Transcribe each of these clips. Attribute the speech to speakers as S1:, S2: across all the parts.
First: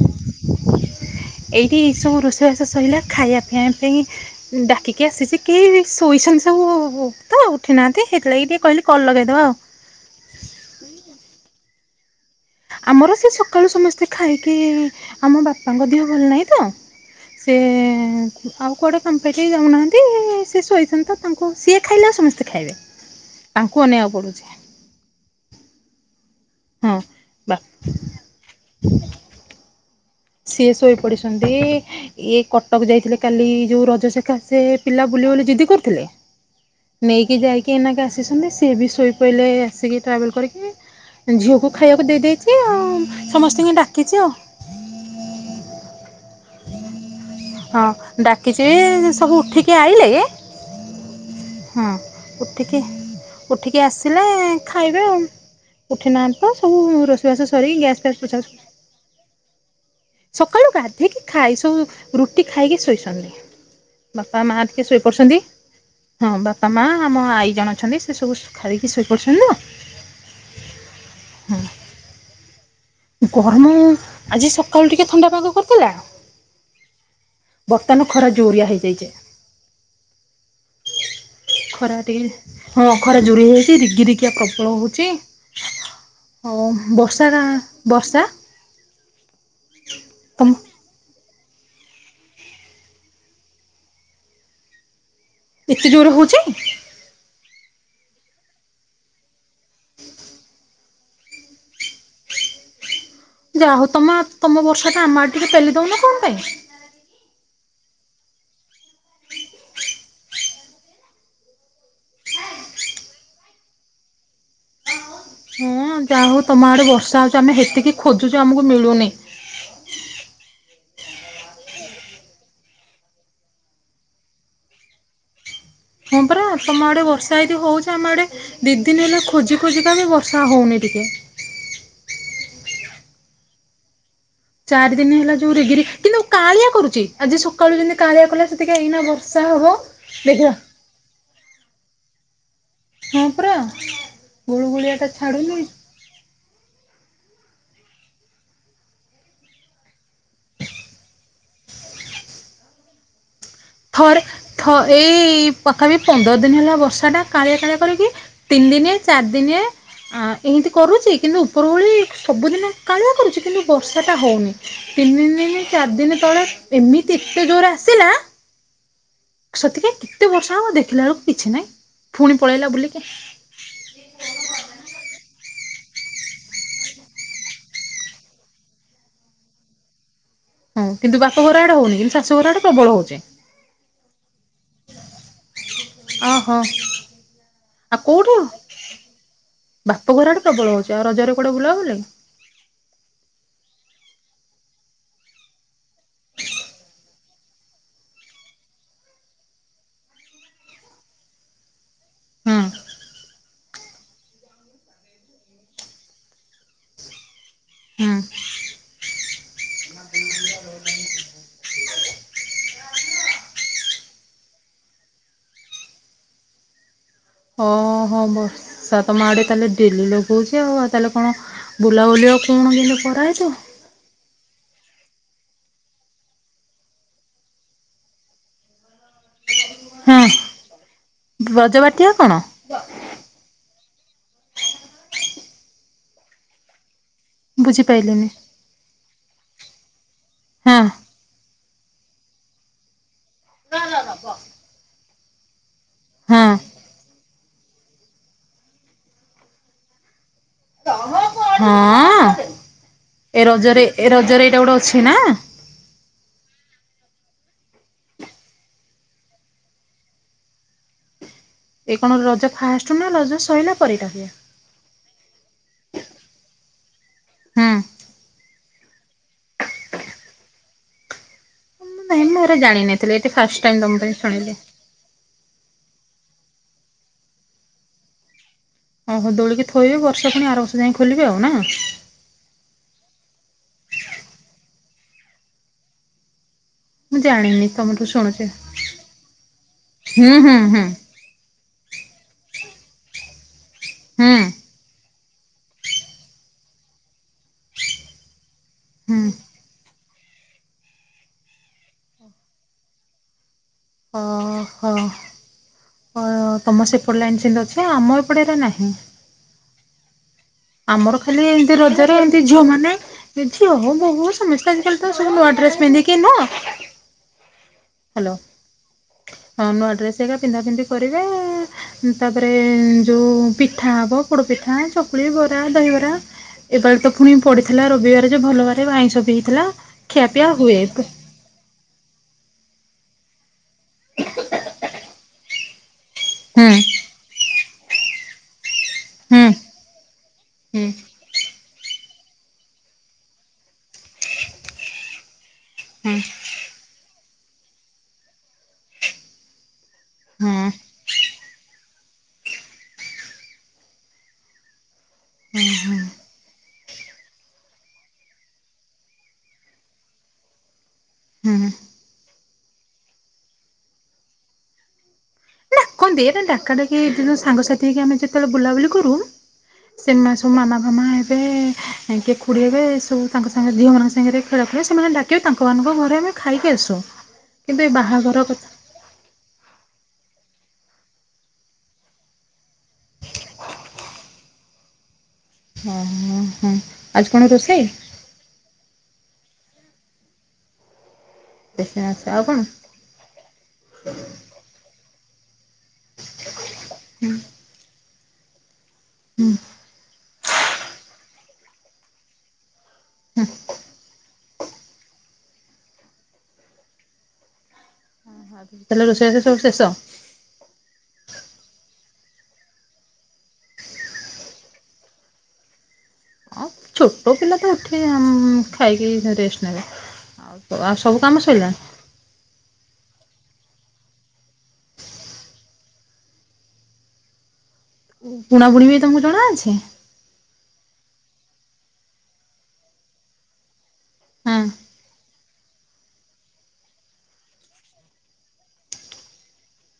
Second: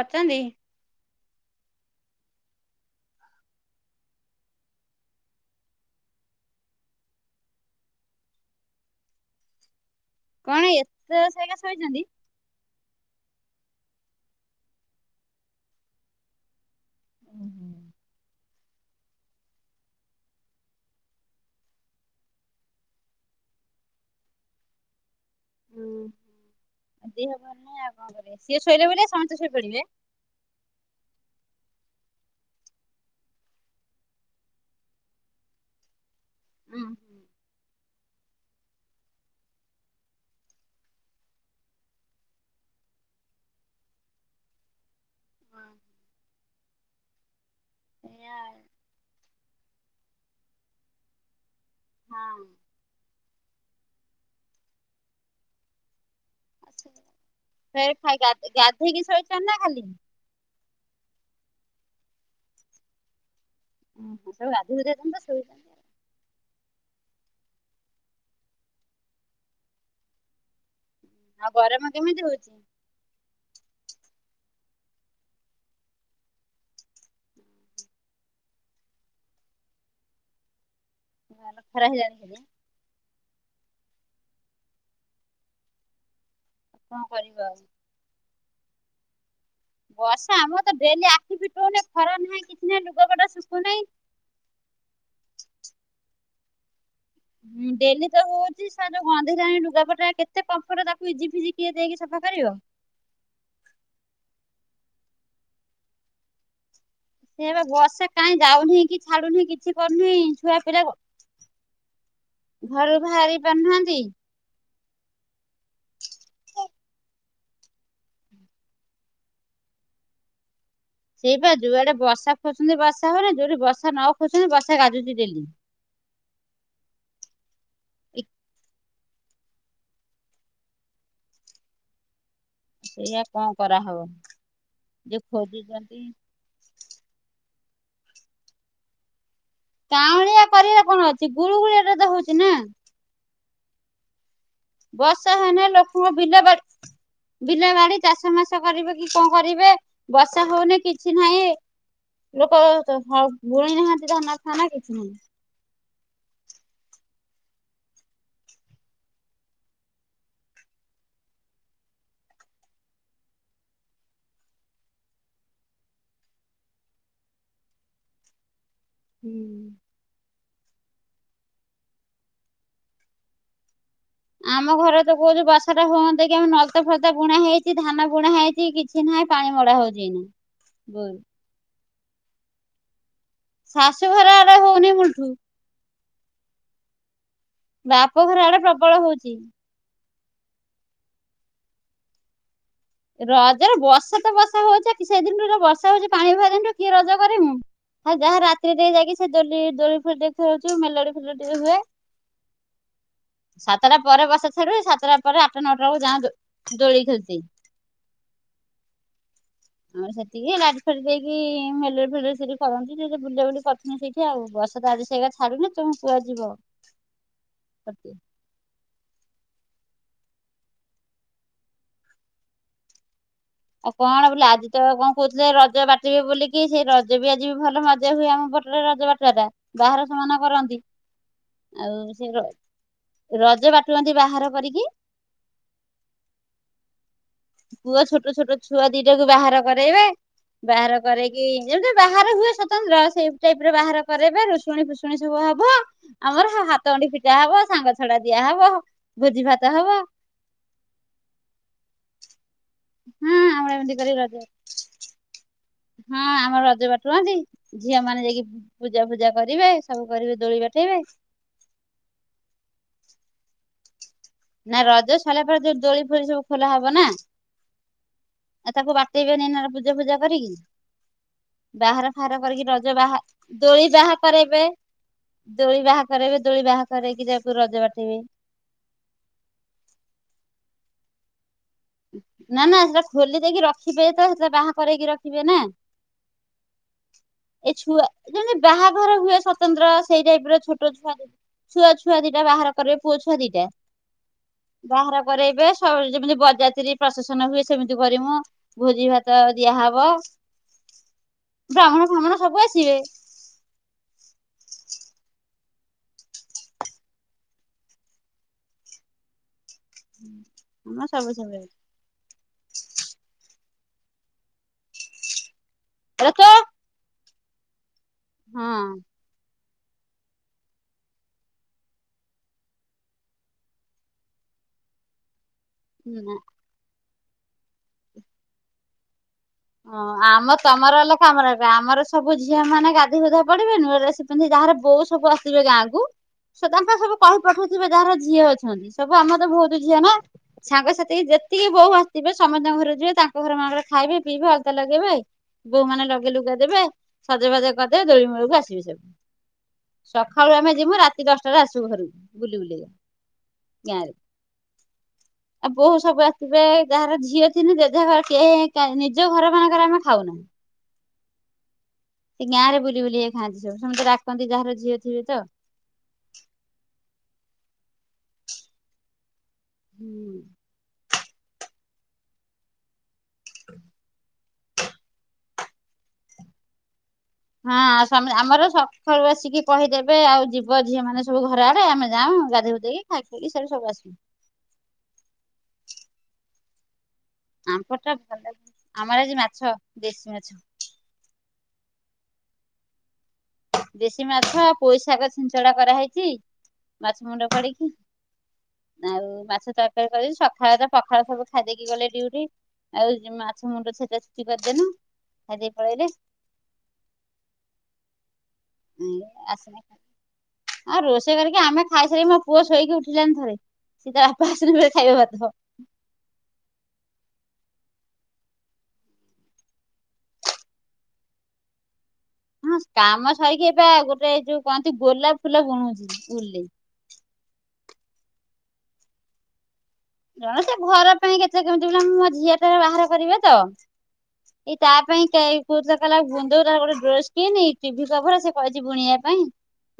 S1: କରୁଚନ୍ତି।
S2: ଏଇଠି ସବୁ ରୋଷେଇବାସ ସଇଲା ଖାଇବା ପିଇବା ପାଇଁ ଡାକିକି ଆସିଚି କେହି ଶୋଇଛନ୍ତି ସବୁ ତ ଉଠି ନାହାନ୍ତି। ସେଇଥିଲାଗି ଟିକେ କହିଲି କଲ୍ ଲଗାଇଦେବା ଆଉ।
S1: କଣ ଏତେ [unintelligible] ଶୋଇଛନ୍ତି?
S2: ଆମର ସେ ସକାଳୁ ସମସ୍ତେ ଖାଇକି ଆମ ବାପାଙ୍କ ଦେହ ଭଲ ନାହିଁ ତ ସେ ଆଉ କୁଆଡ଼େ କାମ ପାଇ ଟିଏ ଯାଉନାହାନ୍ତି, ସିଏ ଶୋଇଛନ୍ତି ତ ତାଙ୍କୁ ସିଏ ଖାଇଲେ ଆଉ ସମସ୍ତେ ଖାଇବେ। ତାଙ୍କୁ ଅନେଇବାକୁ ପଡ଼ୁଚି। ହଁ
S1: ଦିହ ଆଉ
S2: ବା
S1: କଣ କରିବେ। ସିଏ ଶୋଇଲେ ବୋଲି ଆଉ ସମସ୍ତେ ଶୋଇ ପଡିବେ।
S2: ସିଏ ଶୋଇ ପଡିଛନ୍ତି। ଇଏ କଟକ ଯାଇଥିଲେ କାଲି ଯୋଉ ରଜ ସେକାସେ ପିଲା ବୁଲିବେ ବୋଲି ଜିଦି କରୁଥିଲେ ନେଇକି ଯାଇକି ଏଇନାକେ ଆସିସନ୍ତି। ସିଏ ବି ଶୋଇପଡ଼ିଲେ ଆସିକି ଟ୍ରାଭେଲ୍ କରିକି। ଝିଅକୁ ଖାଇବାକୁ ଦେଇ ଦେଇଚି। ଆଉ ସମସ୍ତଙ୍କୁ ଡାକିଚି ଆଉ।
S1: [inaudible]
S2: ହଁ
S1: ଏଇଆ
S2: ଡାକିଚି ସବୁ ଉଠିକି ଆଇଲେ। ହଁ। ଉଠିକି ଉଠିକି ଆସିଲେ ଖାଇବେ ଆଉ। ଉଠିନାହାନ୍ତି ତ, ସବୁ ରୋଷେଇବାସ ସରିିକି
S1: ଫେରେ
S2: ଗ୍ୟାସ୍
S1: ଖାଇ
S2: ଫ୍ୟାସ୍ ପୋଛା ପୋଛି
S1: ଗାଧେଇକି ଶୋଇଛନ୍ତି ନା ଖାଲି?
S2: ସକାଳୁ ଗାଧୋଇକି ଖାଇ ସବୁ ରୁଟି ଖାଇକି ଶୋଇଛନ୍ତି। ବାପା,
S1: ସବୁ
S2: ମା
S1: ଗାଧେଇ
S2: ଟିକେ
S1: ଗୁଧାକି ତ
S2: ଶୋଇପଡିଛନ୍ତି।
S1: ଶୋଇଛନ୍ତି
S2: ହଁ। ବାପା, ମା ଆମ ଆଈ ଜଣେ ଅଛନ୍ତି ସେ ସବୁ ଖାଇକି ଶୋଇପଡିଛନ୍ତି ଆଉ।
S1: ଆଉ ଗରମ କେମିତି ହଉଚି?
S2: ଗରମ ଆଜି ସକାଳୁ ଟିକେ ଥଣ୍ଡା ପାଗ କରିଥିଲା। ବର୍ତ୍ତମାନ ଖରା ଜୋରିଆ ହେଇଯାଇଚି।
S1: ଖରା ହେଲାଣି
S2: ଖରାଟିକେ
S1: ଖାଲି
S2: ହଁ ଅଖରେ ଜୋରି ହେଇଛି, ରଗି ରିକିଆ ପ୍ରବଳ ହଉଛି। ହଉ
S1: କଣ
S2: ବର୍ଷା
S1: କରିବ
S2: ଗା
S1: ଆଉ।
S2: ବର୍ଷା
S1: ବର୍ଷା
S2: ତମ
S1: ଆମର ତ ଡେଲି ଆଖି ଫିଟଉନି, ଖରା ନାହିଁ, କିଛି ନାହିଁ, ଲୁଗାପଟା ଶୁଖୁନାହିଁ।
S2: ଏତେ ଜୋର ହଉଛି?
S1: ହୁଁ ଡେଲି ତ ହଉଛି, ସ ଗନ୍ଧ ଯାଏଁ ଲୁଗାପଟା, କେତେ କୋଂଫୋର୍ଟ ତାକୁ ଇଜି ଫିଜି କିଏ ଦେଇକି ସଫା କରିବ।
S2: ଯା ହଉ ତମ ତମ ବର୍ଷା ଟା ଆମ ଆଡ ଟିକେ ପେଲି ଦଉନ କଣ ପାଇଁ?
S1: ସେବେ ବର୍ଷା କାଇଁ ଯାଉନାହିଁ, କି ଛାଡୁନାହିଁ, କିଛି କରୁନାହିଁ, ଛୁଆ ପିଲା ଘରୁ ବାହାରି ପାରୁନାହାନ୍ତି।
S2: ହଁ ଯାହା ହଉ ତମ ଆଡ଼େ ବର୍ଷା ହେଉଛି, ଆମେ ସେତିକି ଖୋଜୁଛୁ ଆମକୁ ମିଳୁନି।
S1: ସେଇପା ଯୋଉଆଡେ ବର୍ଷା ଖୋଜୁଛନ୍ତି, ବର୍ଷା ହଉନାଇଁ, ଯୋଉଠି ବର୍ଷା ନ ଖୋଜୁଛନ୍ତି ବର୍ଷା ଗାଜୁଛି ଡେଲି।
S2: ହଁ ପରା ତମ ଆଡେ ବର୍ଷା ଏଦି ହଉଛି ଆମେ ଆଡେ ଦୁଇ ଦିନ ହେଲା ଖୋଜି ଖୋଜିକା ବି ବର୍ଷା ହେଉନି ଟିକେ।
S1: ସେଇଆ କଣ କରାହବ।
S2: ଚାରି ଦିନ
S1: ଯେ
S2: ହେଲା ଯୋଉରେଗିରି
S1: ଖୋଜୁଛନ୍ତି
S2: କିନ୍ତୁ କାଳିଆ କରୁଛି, ଆଜି ସକାଳୁ ଯେମତି କାଳିଆ କଲା ସେତିକି ଏଇନା ବର୍ଷା ହବ।
S1: କାଉଁଳିଆ
S2: ଦେଖିବା
S1: କରିବାଟା କଣ ଅଛି ଗୁଳୁଗୁଳି ଏଟା ତ ହଉଛି ନା।
S2: ହଁ ପରା। ଗୁଳୁଗୁଳିଆ ଟା
S1: ବର୍ଷା
S2: ଛାଡୁନି।
S1: ହେନେ ଲୋକଙ୍କ ବିଲ ବାଡି ବିଲ ବାଡ଼ି ଚାଷ ମାସ କରିବେ କି କଣ କରିବେ, ବର୍ଷା ହଉନି କିଛି ନାହିଁ। ଲୋକ ଭୁଣି ନାହାନ୍ତି ଧନ ଫାନ କିଛି ନାଁ
S2: ତଥାପି ପନ୍ଦର ଦିନ ହେଲା ବର୍ଷା ଟା, କାଳିଆ କାଳିଆ କରିକି ତିନି ଦିନି, ଚାରି ଦିନେ ଆ ଏମିତି କରୁଛି, କିନ୍ତୁ ଉପର ଉଳି, ସବୁଦିନ କାଳିଆ କରୁଛି, କିନ୍ତୁ ବର୍ଷା ଟା ହଉନି। ତିନିି ଦିନ, ଚାରଦିନ ତଳେ ଏମିତି ଏତେ ଜୋର ରେ ଆସିିଲା
S1: ହୁଁ।
S2: ସେତିକି କେତେ ବର୍ଷ ହବ ଦେଖିଲା ବେଳକୁ କିଛି ନାହିଁ, ପୁଣି ପଳେଇଲା ବୁଲିକି।
S1: ଆମ ଘରେ ତ କୋହୁଛୁ ବର୍ଷା ଟା ହୁଅନ୍ତତା କି, ଆମ ନଳତା ଫଲତା ବୁଣା ହେଇଛି, ଧାନ ବୁଣା ହେଇଛି କିଛି କିଛି ନାଇଁ ପାଣି ଗଡା଼ ହଉଛି ଏଇନି।
S2: ହଁ କିନ୍ତୁ ବାପ ଘର ଆଡେ ହଉନି, କିନ୍ତୁ ଶାଶୁ ଘର ଆଡେ ପ୍ରବଳ ହଉଛି।
S1: ଶାଶୁଘର ଆଡେ ହଉନି ମୁଳଠୁ।
S2: ଓହୋ।
S1: ବାପଘର ଆଡେ ପ୍ରବଳ ହଉଛି।
S2: ବାପଘର ଆଡେ ପ୍ରବଳ ହଉଛି, ଆଉ ରଜରେ କୁଆଡ଼େ ବୁଲା ହଉନି?
S1: ରଜରେ ବର୍ଷା ତ ବର୍ଷା ହଉଛି, ସେଇ ଦିନରୁୁ ବର୍ଷା ହଉଚଛି ପାଣି ଭ ଦିନୁ କି ରଜ କରିମୁ। ଆଉ ଯାହା ରାତିରେ ଯାଇକି, ସେ ଦୋଲି ଦୋଳୀ ଫୁଳୀ ଖେଳଚୁ, ମେଲଡି ଫେଲଡି ହୁଏ। ସାତଟା ପରେ ବର୍ଷା ଛାଡିବ, ସାତଟା ପରେ ଆଠଟା, ନଅଟା ବେଳକୁ ଯାଁ ଦୋଳି ଖେଳତି।
S2: ହଁ।
S1: ଆମର ସେତିକି, ରାଜ ଫଡି ଦେଇକି ମେଲ ଫେଲ ସେଠି କରନ୍ତି ସେ ବୁଲା ବୁଲି କରି ସେଠି ଆଉ ବର୍ଷା ତ ଆଜି ସେଇା ଛାଡୁ ନା ତମ କୁଆଡେ ଯିବ।
S2: ହଁ।
S1: କରିତେ।
S2: ବର୍ଷା ତମ ଆଡେ ତାହେଲେ ଡେଲି ଲଗଉଛି ଆଉ ତାହେଲେ କଣ ବୁଲାବୁଲି ଆଉ କଣ କିନ୍ତୁ କରାହେଇଥିବ।
S1: ଆଉ କଣ ବୋଲେ ଆଜି ତ କଣ କହୁଥିଲେ ରଜ ବାଟିବେ ବୋଲିକି, ସେଇ ରଜ ବି ଆଜି ଭଲ ମଜା ହୁଏ ଆମ ରଜ ବାଟ ଟା, ବାହାର
S2: ହଁ
S1: ସେମାନ କରନ୍ତି।
S2: ବ୍ରଜବାଟିଆ
S1: ଆଉ
S2: କଣ
S1: ସେ ରଜ ବାଟୁଅନ୍ତି ବାହାର କରିକି ପୁଅ
S2: ବୁଝିପାଇଲିନି
S1: ଛୋଟ ଛୋଟ ଛୁଆ ଦିଟାକୁ ବାହାର କରେଇବେ,
S2: ହଁ
S1: ବାହାର କରେଇକି ଯେମତି ବାହାରେ ହୁଏ ସ୍ଵତନ୍ତ୍ର ସେଇ ଟାଇପିର ବାହାର କରେଇବେ ରୁଷୁଣୀ ଫୁଷୁନି ସବୁ ହବ।
S2: ହଁ
S1: ଆମର ହାତ ଗଣ୍ଡି ଫିଟା ହବ ସାଙ୍ଗ ଛଡା ଦିଆ ହବ ଭୋଜି ଭାତ ହବ।
S2: ହଁ
S1: ହଁ
S2: ଏ
S1: ଆମର
S2: ରଜରେ
S1: ଏମିତି କରି
S2: ଏ
S1: ରଜ
S2: ରଜରେ ଏଇଟା ଗୋଟେ ଅଛି ନା।
S1: ହଁ ଆମର ରଜ ବାଟୁହନ୍ତି। ଝିଅ ମାନେ ଯାଇକି ପୂଜା ଫୂଜା କରିବେ ସବୁ କରିବେ ଦୋଳି ବାଠେଇବେ।
S2: ଏ କଣ ରଜ ଫାଷ୍ଟୁ ନା ରଜ ସରିଲା ପରେଟା ହୁଏ?
S1: ନା ରଜ ସରିଲା ପରେ ଯୋ ଦୋଳି ଫୋଳି ସବୁ ଖୋଲା ହବ ନା।
S2: ହୁଁ
S1: ଆ ତାକୁ ବାଟେଇବେନି ନା ପୂଜା ଫୂଜା କରିକି। ବାହାର
S2: ନାଇଁ
S1: ଫାହାର
S2: ମୁଁ ଏରା
S1: କରିକି ରଜ
S2: ଜାଣିନଥିଲି
S1: ବାହା
S2: ଏଇଠି ଫାଷ୍ଟ ଟାଇମ୍
S1: ଦୋଳି
S2: ତମ ପାଇଁ
S1: ବାହା
S2: ଶୁଣିଲି
S1: କରାଇବେ। ଦୋଳି ବାହା କରାଇବେ ଦୋଳି ବାହା କରରେଇକି ଯକୁ ରଜ ବାଟେଇବି [unintelligible]
S2: ଓହୋ ଦୋଳିକି ଥୋଇବେ ବର୍ଷେ ପୁଣି ଆର ବର୍ଷ ଯାଇ ଖୋଲିବେ ଆଉ ନା।
S1: ନା ନା ସେଟା ଖୋଲି ଦେଇକି ରଖିବେ ତ ସେଟା ବାହା କରେଇକି ରଖିବେ ନା।
S2: ମୁଁ ଜାଣିନି
S1: ଏ
S2: ତମଠୁ
S1: ଛୁଆ
S2: ଶୁଣୁଛି
S1: ଯେମିତି ବାହାଘର ହୁଏ ସ୍ଵତନ୍ତ୍ର ସେଇ
S2: ହୁଁ
S1: ଟାଇପ
S2: ହୁଁ
S1: ର
S2: ହୁଁ
S1: ଛୋଟ ଛୁଆ ଛୁଆଛୁଆ ଦିଟା ବାହାର କରିବେ ପୁଅ ଛୁଆ ଦିଟା।
S2: ହୁଁ [inaudible]
S1: ବାହାର କରରେଇବେ ସବୁ ଯେମିତି ବରଯାତ୍ରି ପ୍ରଶସନ ହୁଏ ସେମିତି କରିମୁ। ଭୋଜି
S2: ହୁଁ
S1: ଭାତ ଦିଆହବ ବ୍ରାହ୍ମଣ ଫ୍ରାମଣ ସବୁ ଆସିବେ।
S2: ଓ ହୋ ଅ ତମ ସେପଟ ଲାଇନ୍ ସେମତି ଅଛି ଆମ ଏପଟେ ଏରା ନାହିଁ।
S1: [inaudible]
S2: ଆମର
S1: ସବୁ
S2: ଖାଲି
S1: ସବୁ
S2: ଏମିତି ର ରେ ଏମିତି ଝିଅ ମାନେ ଝିଅ ହଉ ବୋହୁ ସମସ୍ତେ ଆଜିକାଲି ତ ସବୁ ନୂଆ ଡ୍ରେସ ପିନ୍ଧି
S1: ଏରା ତ
S2: [unintelligible] ହ୍ୟାଲୋ
S1: ହଁ
S2: ହଁ ନୂଆ ଡ୍ରେସ ଏକା ପିନ୍ଧା ପିନ୍ଧି କରିବେ। ହୁ ତାପରେ ଯୋଉ ପିଠା ହବ ପୋଡ ପିଠା ଚକୁଳି ବ ରହିବରା
S1: ନା
S2: ଏବାରେ ତ ପୁଣି ପଡିଥିଲା ରବିବାର ଯେ ଭଲ ବାରେ ଆଇଁଷ ବି ହେଇଥିଲା।
S1: ହ
S2: ଖିଆପିଆ
S1: ଆମ
S2: ହୁଏ।
S1: ତମର କାମରେ ଆମର ସବୁ ଝିଅ ମାନେ ଗାଧି ପାଦ୍ଧେଇ ପଡିବେ ନୂଆ ଡ୍ରେସ ପିନ୍ଧି ଯାହାର ବୋଉ ସବୁ ଆସିବେ ଗାଁ କୁ ସେ
S2: ହୁଁ
S1: ତାଙ୍କର ସବୁ କହି ପଠଉଥିବେ ଯାହାର ଝିଅ ଅଛନ୍ତି। ସବୁ ଆମର
S2: ହୁଁ
S1: ତ ବହୁତ ଝିଅ ନା।
S2: ହୁଁ
S1: ସାଙ୍ଗସାଥିକି ଯେତିକି ବୋହୁ ଆସିଥିବେ ସମସ୍ତଙ୍କ ଘରେ ଯିବେ ତାଙ୍କ ଘର ମାନଙ୍କରେ ଖାଇବେ। ବି ଭ ଅଳତା ଲଗେଇ ବ ଆଇ ବୋଉ ମାନେ
S2: ହୁଁ
S1: ଲଗେଇ ଲୁଗେଇ ଦେବେ ସଜ ବାଜ କରିଦେବେ ଦୋଳି ମୂଳକୁ ଆସିବେ ସବୁ। ସକାଳୁ ଆମେ
S2: ହୁଁ
S1: ଯିବୁ ରାତି ଦଶଟାରେ ଆସିବୁ ଘରକୁ ବୁଲି ବୁଲିକା। [unintelligible] ଆଉ ବୋହୁ ସବୁ ଆସିବେ ଯାହାର ଝିଅ ଥିଲେ [unintelligible] ଯୋଉ ଘର ମାନଙ୍କରେ ଆମେ ଖାଉନାହିଁ।
S2: ହୁଁ।
S1: ଏ ଗାଁରେ ବୁଲି ବୁଲିକି ଯାଇକି ଖାଆନ୍ତି ସବୁ ସମସ୍ତେ ଡ଼ାକନ୍ତି ଯାହାର ଝିଅଥିବେ ତ।
S2: [unintelligible] ଦିଏନା ସାଙ୍ଗସାଥି ହେ ଆମେ ଯେତେବେଳେ ବୁଲାବୁଲି କରୁ ସେମା ସମୁ ମାମା ଫାମା ହେବେ [unintelligible] କାଇଁକି ଖୋଡ଼ି ହେବେ ଏସବୁ ତାଙ୍କ ସାଙ୍ଗ ଝିଅ ମାନଙ୍କ ସାଙ୍ଗରେ ଖେଳା ଖେଳି ସେମାନେ ଡାକିବେ ତାଙ୍କମାନଙ୍କ ଘରେ ଆମେ ଖାଇକି ଆସୁ।
S1: ହଁ
S2: କିନ୍ତୁ ଏ
S1: ସମ୍
S2: ବାହାଘର
S1: ଆମର
S2: କଥା
S1: ସ୍ ସକାଳୁ ଆସିକି କହିଦେବେ ଆଉ ଯିବ ଝିଅ ମାନ ସବୁ ଘର ଆଡେ ଆମେ ଯାଉ ଗାଧୋଇ ବୁଧେଇକି ଖାଇପିଇକି ସେଠୁ ସବୁ ଆସିବୁ।
S2: ହଁ-ହଁ-ହଁ।
S1: ଆମ୍ପ ଟା ଭଲ [unintelligible] ଆମର ଆଜି ମାଛ ଦେଶୀ ମାଛ।
S2: ଦେଶୀ ମାଛ ଆଉ କଣ?
S1: ଦେଶୀ ମାଛ ପୋଇଶାଗ ଛିଞ୍ଚଡା କରାହେଇଚି ମାଛ ମୁଣ୍ଡ ପଡିକି। ଆଉ
S2: ହୁଁ
S1: ମାଛ ତରକାରୀ କରିି ଦେଇଚି, ସକାଳ ତ ପଖାଳ ସବୁ ଖାଇଦେଇକି ଗଲେ ଡିଉଟି। ଆଉ ଯ ମାଛ ମୁଣ୍ଡ ଛେଚା ଛେଚି କରିଦେନୁ ଖାଇଦେଇକି ପଳେଇଲେ।
S2: ତାହେଲେ
S1: [unintelligible]
S2: ରୋଷେଇବାସ ସବୁ ଶେଷ?
S1: ରୋଷେଇ କରିକି ଆମେ ଖାଇସାରି ମୋ ପୁଅ ଶୋଇକି ଉଠିଲାନି ଥରେ। ସିଏ ତା ବାପା ଆସିନେ ଫେର୍ ଖାଇବ ଭାତ।
S2: ଆଉ ଛୋଟ ପିଲା ତ ଉଠି ଉମ ଖାଇକି ରେଷ୍ଟ ନେବେ। ଆଉ ତ ଆ ସବୁ କାମ ସଇଲାଣି?
S1: ହଁ କାମ ସାରିକି ଏ ବା ଗୋଟେ ଯୋଉ କହନ୍ତି, ଗୋଲାପ ଫୁଲ ବୁଣୁଚି ଉଲ୍ ରେ।
S2: ବୁଣାବୁଣି ବି ତମକୁ ଜଣା ଅଛି?
S1: ଜଣ ସେ ଘର ପାଇଁ କେତେ କେମିତି ବୁଣେ ମୋ ଝିଅ ଟାରେ ବାହାର କରିବେ ତ।
S2: ହଁ
S1: ଏଇ ତା ପାଇଁ କେ କୋଉଥିଲା କଇଲା ବୁଣିଦବୁ, ତାର ଗୋଟେ ଡ୍ରେସ କିନି ଟିଭି କଭର ସେ କହିଚି ବୁଣିବା ପାଇଁ।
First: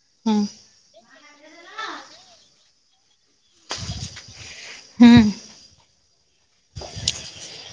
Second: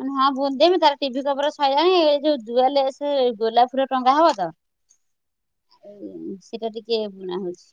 S1: ମୁଁ କନି ହଁ ବୁଣିଦେମ ତାର ଟିଭି କଭର ସଇଲାଣି। ଏଇ ଯୋଉ ଦୁଆଲେସେ ଗୋଲାପ ଫୁଲ ଟଙ୍ଗା ହବ ତ।
S2: ହୁଁ।
S1: ସେଟା ଟିକେ ବୁଣା ହଉଚି।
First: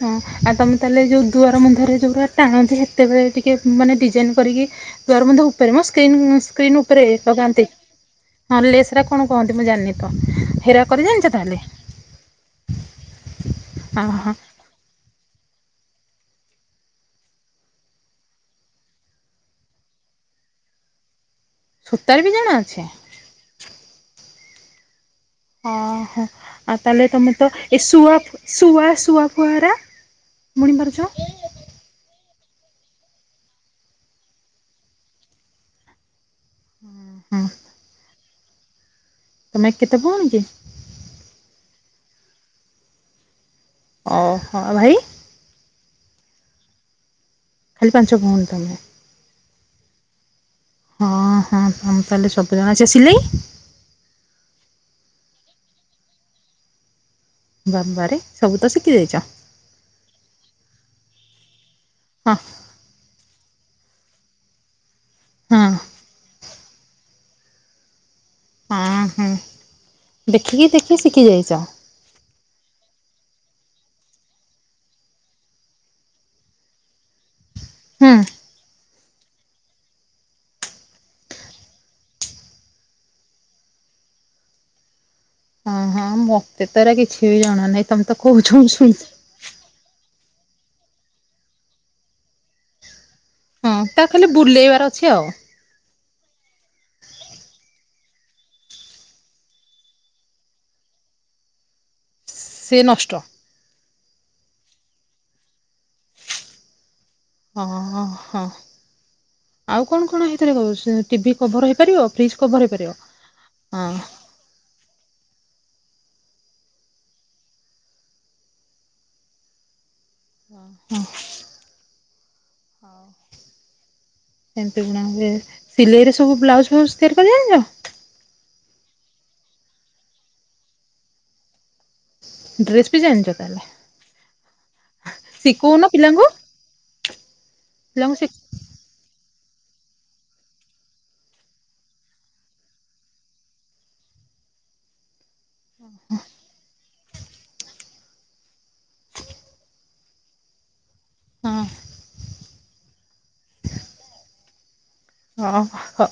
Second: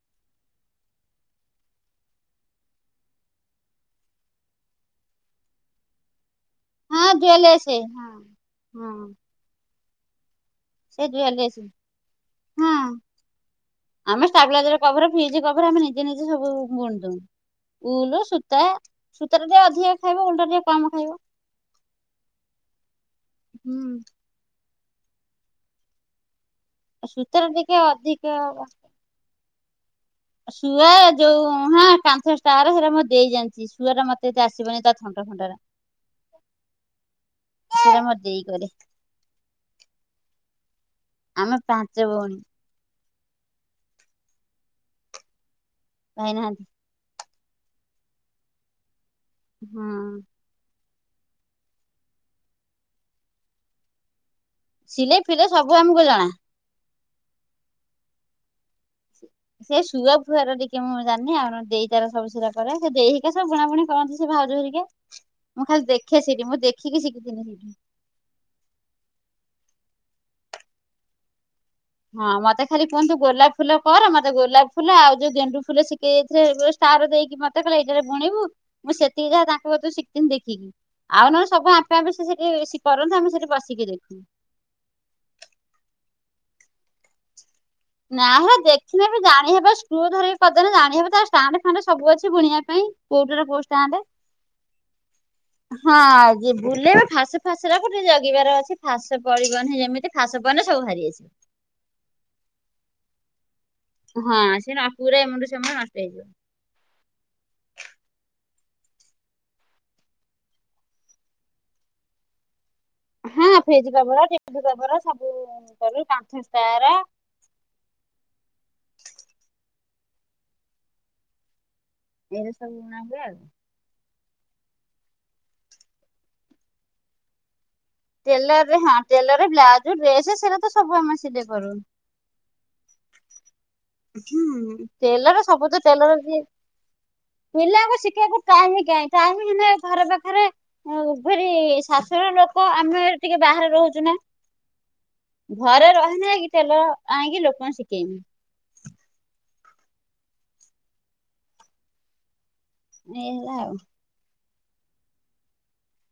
S2: ହଁ। ଆଉ ତମେ ତାହେଲେ ଯୋଉ ଦୁଆର ବନ୍ଧରେ ଯୌରା ଟାଣନ୍ତି ସେତେବେଳେ ଟିକେ ମାନେ ଡିଜାଇନ୍ କରିକି ଦୁଆର ବନ୍ଧ ଉପରେ ମ ସ୍କ୍ରିନ୍ ସ୍କ୍ରିନ୍ ଉପରେ
S1: ହଁ ଦୁଆ
S2: ଲଗାନ୍ତି।
S1: ଲେସ୍ ହଁ।
S2: ହଁ ଲେଶ୍ ରା କଣ କୁହନ୍ତି ମୁଁ ଜାଣିନି ତ। ହେରା କରି
S1: ସେ [unintelligible]
S2: ଜାଣିଛ ତାହେଲେ
S1: ହଁ
S2: ଅହ।
S1: ଆମ ଷ୍ଟାବେଲାଇଯର କଭର ଫିଜ କଭର ଆମେ ନିଜେ ନିଜେ ସବୁ ବୁଣୁଦମୁ। ଉଲୁ ସୂତା ସୂତାଟ ଟିକେ ଅଧିକ ଖାଇବ ଉଲଟା ଟିକେ କମ ଖାଇବ।
S2: ସୂତାରେ ବି ଜଣା ଅଛି।
S1: ହୁଁ।
S2: ଓହୋ ଆଉ ତାହେଲେ ତମେ ତ
S1: ସୂତାଟା ଟିକେ
S2: ଏ ଶୁଆ
S1: ଅଧିକ
S2: ଶୁଆ ଶୁଆ ଫୁଆରା? ବୁଣି
S1: ଶୁଆ
S2: ପାରୁଛ?
S1: ଯୋଉ ହଁ ହଁ କାନ୍ଥ ଷ୍ଟାର୍ ସେରା ମୋ ଦେଇ ଯାଣିଚି, ଶୁଆ ଟା ମତେ ଏ ଆସିବନି ତା ଥଣ୍ଟ ଫଣ୍ଟାରା।
S2: ହୁଁ ହୁଁ।
S1: ସେରା ମୋ ଦେଇ କରେ।
S2: ତମେ କେତେ ଭଉଣି କି?
S1: ଆମେ ପାଞ୍ଚ ଭଉଣୀ।
S2: ଓହୋ। ଭାଇ?
S1: ଭାଇ ନାହାନ୍ତି।
S2: ଖାଲି ପାଞ୍ଚ ଭଉଣୀ ତାହେଲେ?
S1: ହୁଁ।
S2: ହଁ ହଁ ତମୁ ତାହେଲେ ସବୁ ଜଣା ଅଛି। ଆ ସିଲେଇ?
S1: ସିଲେଇ ଫିଲେଇ ସବୁ ଆମକୁ ଜଣା।
S2: ବାବାରେ ସବୁ ତ ଶିଖିଦେଇଚ।
S1: ସେ ସୁୁଆ ଫୁଆର ଟିକେ ମୁଁ ଜାନନି ଆଉ ନନେ ଦେଇ ତାର ସବୁ
S2: ହଁ
S1: ସେରା କରେ। ସେ ଦେଇ ଏ ସବୁ ବୁଣାବୁଣି କରନ୍ତି ସେ ଭାଉଜ ହେରିକା। ମୁଁ
S2: ହଁ।
S1: ଖାଲି ଦେଖେ ସେଇଠି ମୁଁ ଦେଖିକି ଶିଖିଥିଲି ସେଇଠି।
S2: ହଁ ହୁଁ। ଦେଖିକି ଦେଖି ଶିଖି ଯାଇଚ?
S1: ହଁ ମତେ ଖାଲି କୁହନ୍ତୁ ତୁ ଗୋଲାପ ଫୁଲ କର। ମତେ ଗୋଲାପ ଫୁଲ ଆଉ ଯୋଉ ଗେଣ୍ଡୁ ଫୁଲ ଶିଖେଇ ଦେଇଥିଲେ ଷ୍ଟାର ଦେଇକି ମ ତେ କହିଲେ ଏଇଟରେ
S2: ହୁଁ।
S1: ବୁଣିବୁ। ମୁଁ ସେତୀକି ଯାହା ତାଙ୍କକତରୁ ଶିଖିଥିନି ଦେଖିକି। ଆଉ ନହେନେ ସବୁ ଆପେ ଆପେ ସେ ସେଠି କରନ୍ତି ଆମେ ସେଠି ବସିକି ଦେଖୁ।
S2: ହଁ ହଁ ମତେତ ଏରା କିଛିବି ଜଣା ନାହିଁ। ତମେ ତ
S1: ନା
S2: କହୁଛ
S1: ହେରା
S2: ମୁଁ ଶୁଣୁଛି।
S1: ଦେଖିନେବି ଜାଣି ହବ ସୁ ଇଏ ଧରିକି କରିଦେନେ ଜାଣି ହବ ତାଷ୍ଟାଣ୍ଡ ଫାଣ୍ଡ ସବୁ ଅଛି ବୁଣିବା ପାଇଁ। କୋଉଟାର କୋଉ
S2: ହଁ
S1: ଷ୍ଟାଣ୍ଡ
S2: ତାକୁ ଖାଲି ବୁଲେଇବାର ଅଛି ଆଉ।
S1: ହଁ ଯେ ବୁଲେଇବା ଫାସ ଫାସରାକୁ ଟିକେ ଜଗିବାର ଅଛି ଫାସ ପଡ଼ିବନିଁ ଯେମିତି ଫାସ ପଇନେ ସବୁ ବାହାରି ଆସିବ।
S2: ସେ ନଷ୍ଟ।
S1: ହଁ ସେ ନ ପୁରା ଏମୁଡୁ ସେମୁଡୁ ନଷ୍ଟ ହେଇଯିବ।
S2: ହଁ ହଁ। ଆଉ କଣ କଣ ହେଇଥିରେ କ ଟିଭି କଭର ହେଇପାରିବ ବ୍ରିଜ୍ କଭର ହେଇପାରିବ
S1: ହଁ ଫ୍ରିଜ୍ କଭର ଟିଭି କଭର ସବୁ କରି କାନ୍ଥ ସ୍କାର୍।
S2: ହୁଁ।
S1: ଏଇରା ସବୁ ବୁଣା ହୁଏ ଆଉ।
S2: ସେମିତି ବୁଣା ହୁଏ ସିଲେଇରେ ସବୁ ବ୍ଲାଉଜ୍ ଫ୍ଲାଉଜ୍ ତିଆରି କରି ଜାଣିଚ?
S1: ଟେଲରରେ ହଁ ଟେଲରରେ ବ୍ଲାଉଜ୍ ଡ୍ରେସ୍ ସେଇରାତ ସବୁ ଆମେ ସିଲେଇ କରୁ।
S2: ଡ୍ରେସ ବି ଜାଣିଛ ତାହେଲେ
S1: ହୁଁ ଟେଲର
S2: ଶିଖଉନ
S1: ସବୁତ ଟେଲର
S2: ପିଲାଙ୍କୁ
S1: ଯିଏ ପିଲାଙ୍କୁ ସିଖିଇବାକୁ ଟାଇମ୍ କାହିଁ ଟାଇମ୍ ହେଲେ ଘରେ ପାଖରେ ଉଁ ଫେରି ଶାଶୁଘର ଲୋ ତଆମେ ଟିକେ ବାହାରେ ରହୁଚୁନା ଘରେ ରହିନେ ଇ ଟେଲର ଆଣିକି ଲୋକଙ୍କୁ ଶିକେଇମି।
S2: ହଁ।
S1: ଏଇ ହେଲା ଆଉ।
S2: ହଁ ହ।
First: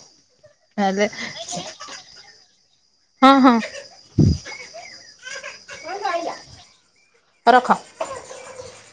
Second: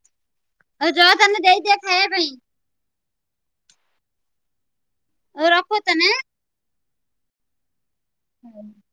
S1: ଆଉ ଜତାନେ ଦେଇଦିଅ ଖାଇବା ପାଇଁ?
S2: ହଁ ହଁ। [inaudible]
S1: ହଉ ରଖୁଚି ତାନେ?
S2: ରଖ।
S1: [unintelligible]